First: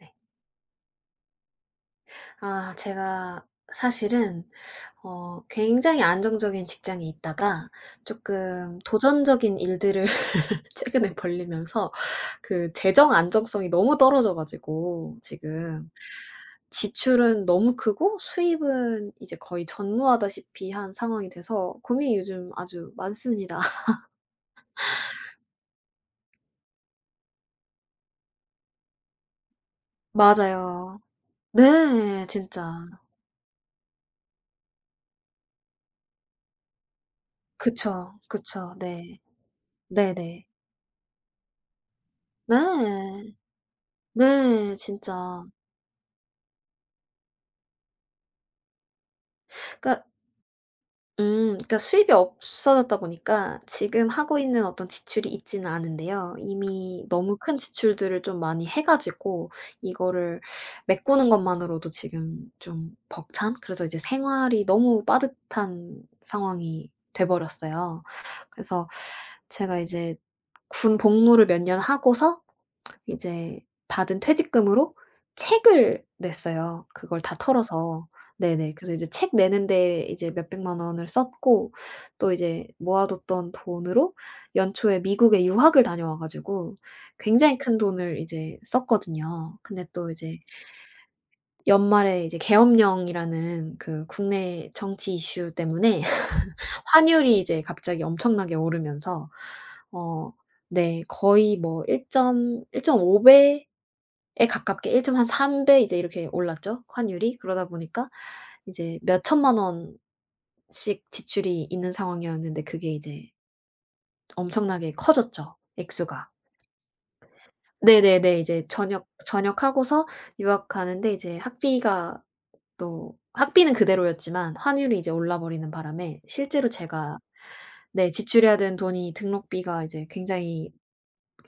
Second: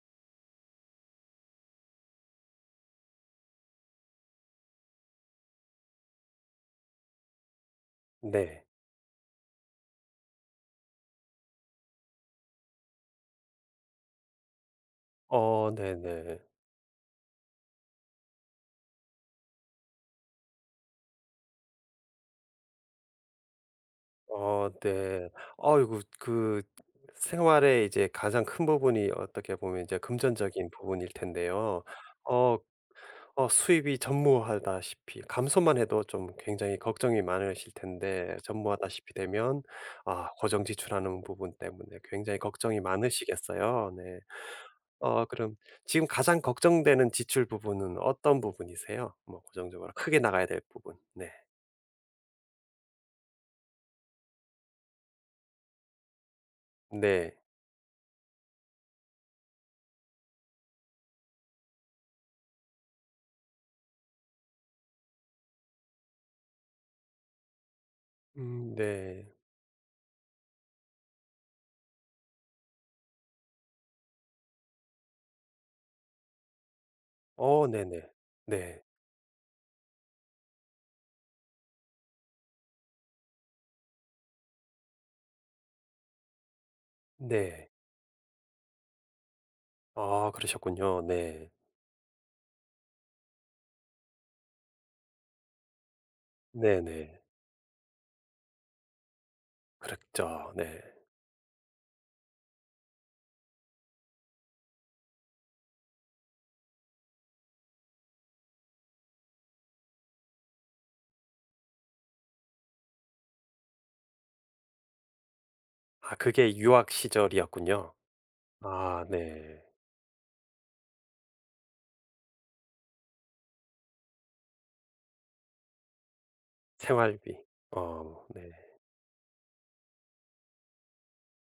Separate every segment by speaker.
Speaker 1: 네. 아. 제가 사실은 어 굉장히 안정적인 직장에 있다가
Speaker 2: 네.
Speaker 1: 쪼끔 도전적인 일들을 최근에 벌리면서 그 재정 안정성이 너무 떨어져 가지고
Speaker 2: 어.
Speaker 1: 지금.
Speaker 2: 네네.
Speaker 1: 지출은 너무 크고 수입은 이제 거의 전무하다시피 한 상황이 돼서 고민이 요즘 아주 많습니다.
Speaker 2: 어. 네. 아이고 그 생활에 이제 가장 큰 부분이 어떻게 보면 이제 금전적인
Speaker 1: 맞아요.
Speaker 2: 부분일 텐데요.
Speaker 1: 네.
Speaker 2: 어.
Speaker 1: 진짜.
Speaker 2: 어 수입이 전무하다시피 감소만 해도 좀 굉장히 걱정이 많으실
Speaker 1: 그쵸.
Speaker 2: 텐데
Speaker 1: 그쵸.
Speaker 2: 전무하다시피
Speaker 1: 네.
Speaker 2: 되면 아
Speaker 1: 네네.
Speaker 2: 고정 지출하는 부분 때문에 굉장히
Speaker 1: 네.
Speaker 2: 걱정이 많으시겠어요 네.
Speaker 1: 네
Speaker 2: 어
Speaker 1: 진짜.
Speaker 2: 그럼 지금 가장 걱정되는 지출 부분은 어떤 부분이세요? 뭐 고정적으로
Speaker 1: 그러니까
Speaker 2: 크게 나가야 될 부분. 네.
Speaker 1: 음. 그러니까 수입이 없어졌다 보니까 지금 하고 있는 어떤 지출이 있지는 않은데요. 이미 너무
Speaker 2: 네.
Speaker 1: 큰 지출들을 좀 많이 해 가지고 이거를 메꾸는 것만으로도 지금 좀 벅찬? 그래서 이제 생활이 너무 빠듯한 상황이 돼 버렸어요.
Speaker 2: 음
Speaker 1: 그래서
Speaker 2: 네.
Speaker 1: 제가 이제 군 복무를 몇 년 하고서 이제 받은 퇴직금으로 책을 냈어요 그걸 다
Speaker 2: 어 네네.
Speaker 1: 털어서. 네네.
Speaker 2: 네.
Speaker 1: 그래서 이제 책 내는 데에 이제 몇백만 원을 썼고 또 이제 모아 뒀던 돈으로 연초에 미국에 유학을 다녀와 가지고 굉장히
Speaker 2: 네.
Speaker 1: 큰 돈을 이제 썼거든요. 근데 또
Speaker 2: 아
Speaker 1: 이제
Speaker 2: 그러셨군요. 네.
Speaker 1: 연말에 이제 계엄령이라는 그 국내 정치 이슈 때문에
Speaker 2: 네네.
Speaker 1: 환율이 이제 갑자기 엄청나게 오르면서 어
Speaker 2: 그랬죠. 네.
Speaker 1: 네 거의 뭐 일점 일점오 배에 가깝게 1 점 한 3 배 이제 이렇게 올랐죠 환율이. 그러다 보니까 이제 몇천만 원씩 지출이 있는 상황이었는데 그게 이제 엄청나게 커졌죠
Speaker 2: 아
Speaker 1: 액수가.
Speaker 2: 그게 유학 시절이었군요.
Speaker 1: 네네네. 이제
Speaker 2: 아
Speaker 1: 전역
Speaker 2: 네.
Speaker 1: 전역하고서 유학 가는데 이제 학비가 또 학비는 그대로였지만 환율이 이제 올라버리는 바람에 실제로 제가
Speaker 2: 생활비.
Speaker 1: 네
Speaker 2: 어 네.
Speaker 1: 지출해야 되는 돈이 등록비가 이제 굉장히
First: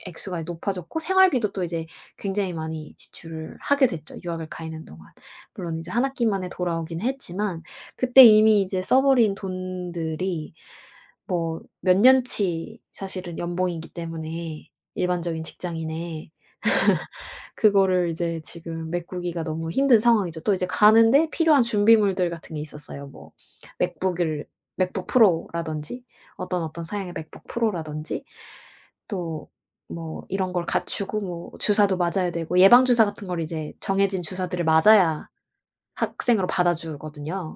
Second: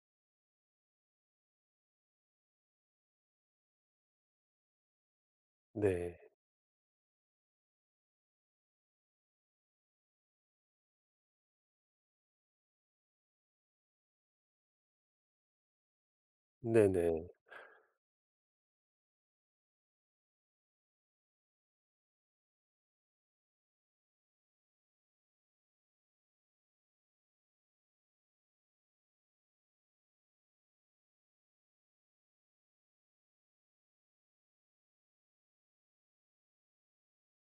Speaker 1: 액수가 이제 높아졌고 생활비도 또 이제 굉장히 많이 지출을 하게 됐죠 유학을 가 있는 동안. 물론 이제 1
Speaker 2: 네.
Speaker 1: 학기 만에 돌아오긴 했지만 그때 이미 이제 써 버린 돈들이 뭐 몇 년 치 사실은 연봉이기 때문에 일반적인 직장인의.
Speaker 2: 네네.
Speaker 1: 그거를 이제 지금 메꾸기가 너무 힘든 상황이죠. 또 이제 가는데 필요한 준비물들 같은 게 있었어요. 뭐 맥북을 맥북 프로라든지 어떤 어떤 사양의 맥북 프로라든지 또 뭐 이런 걸 갖추고 뭐 주사도 맞아야 되고 예방 주사 같은 걸 이제 정해진 주사들을 맞아야 학생으로 받아 주거든요.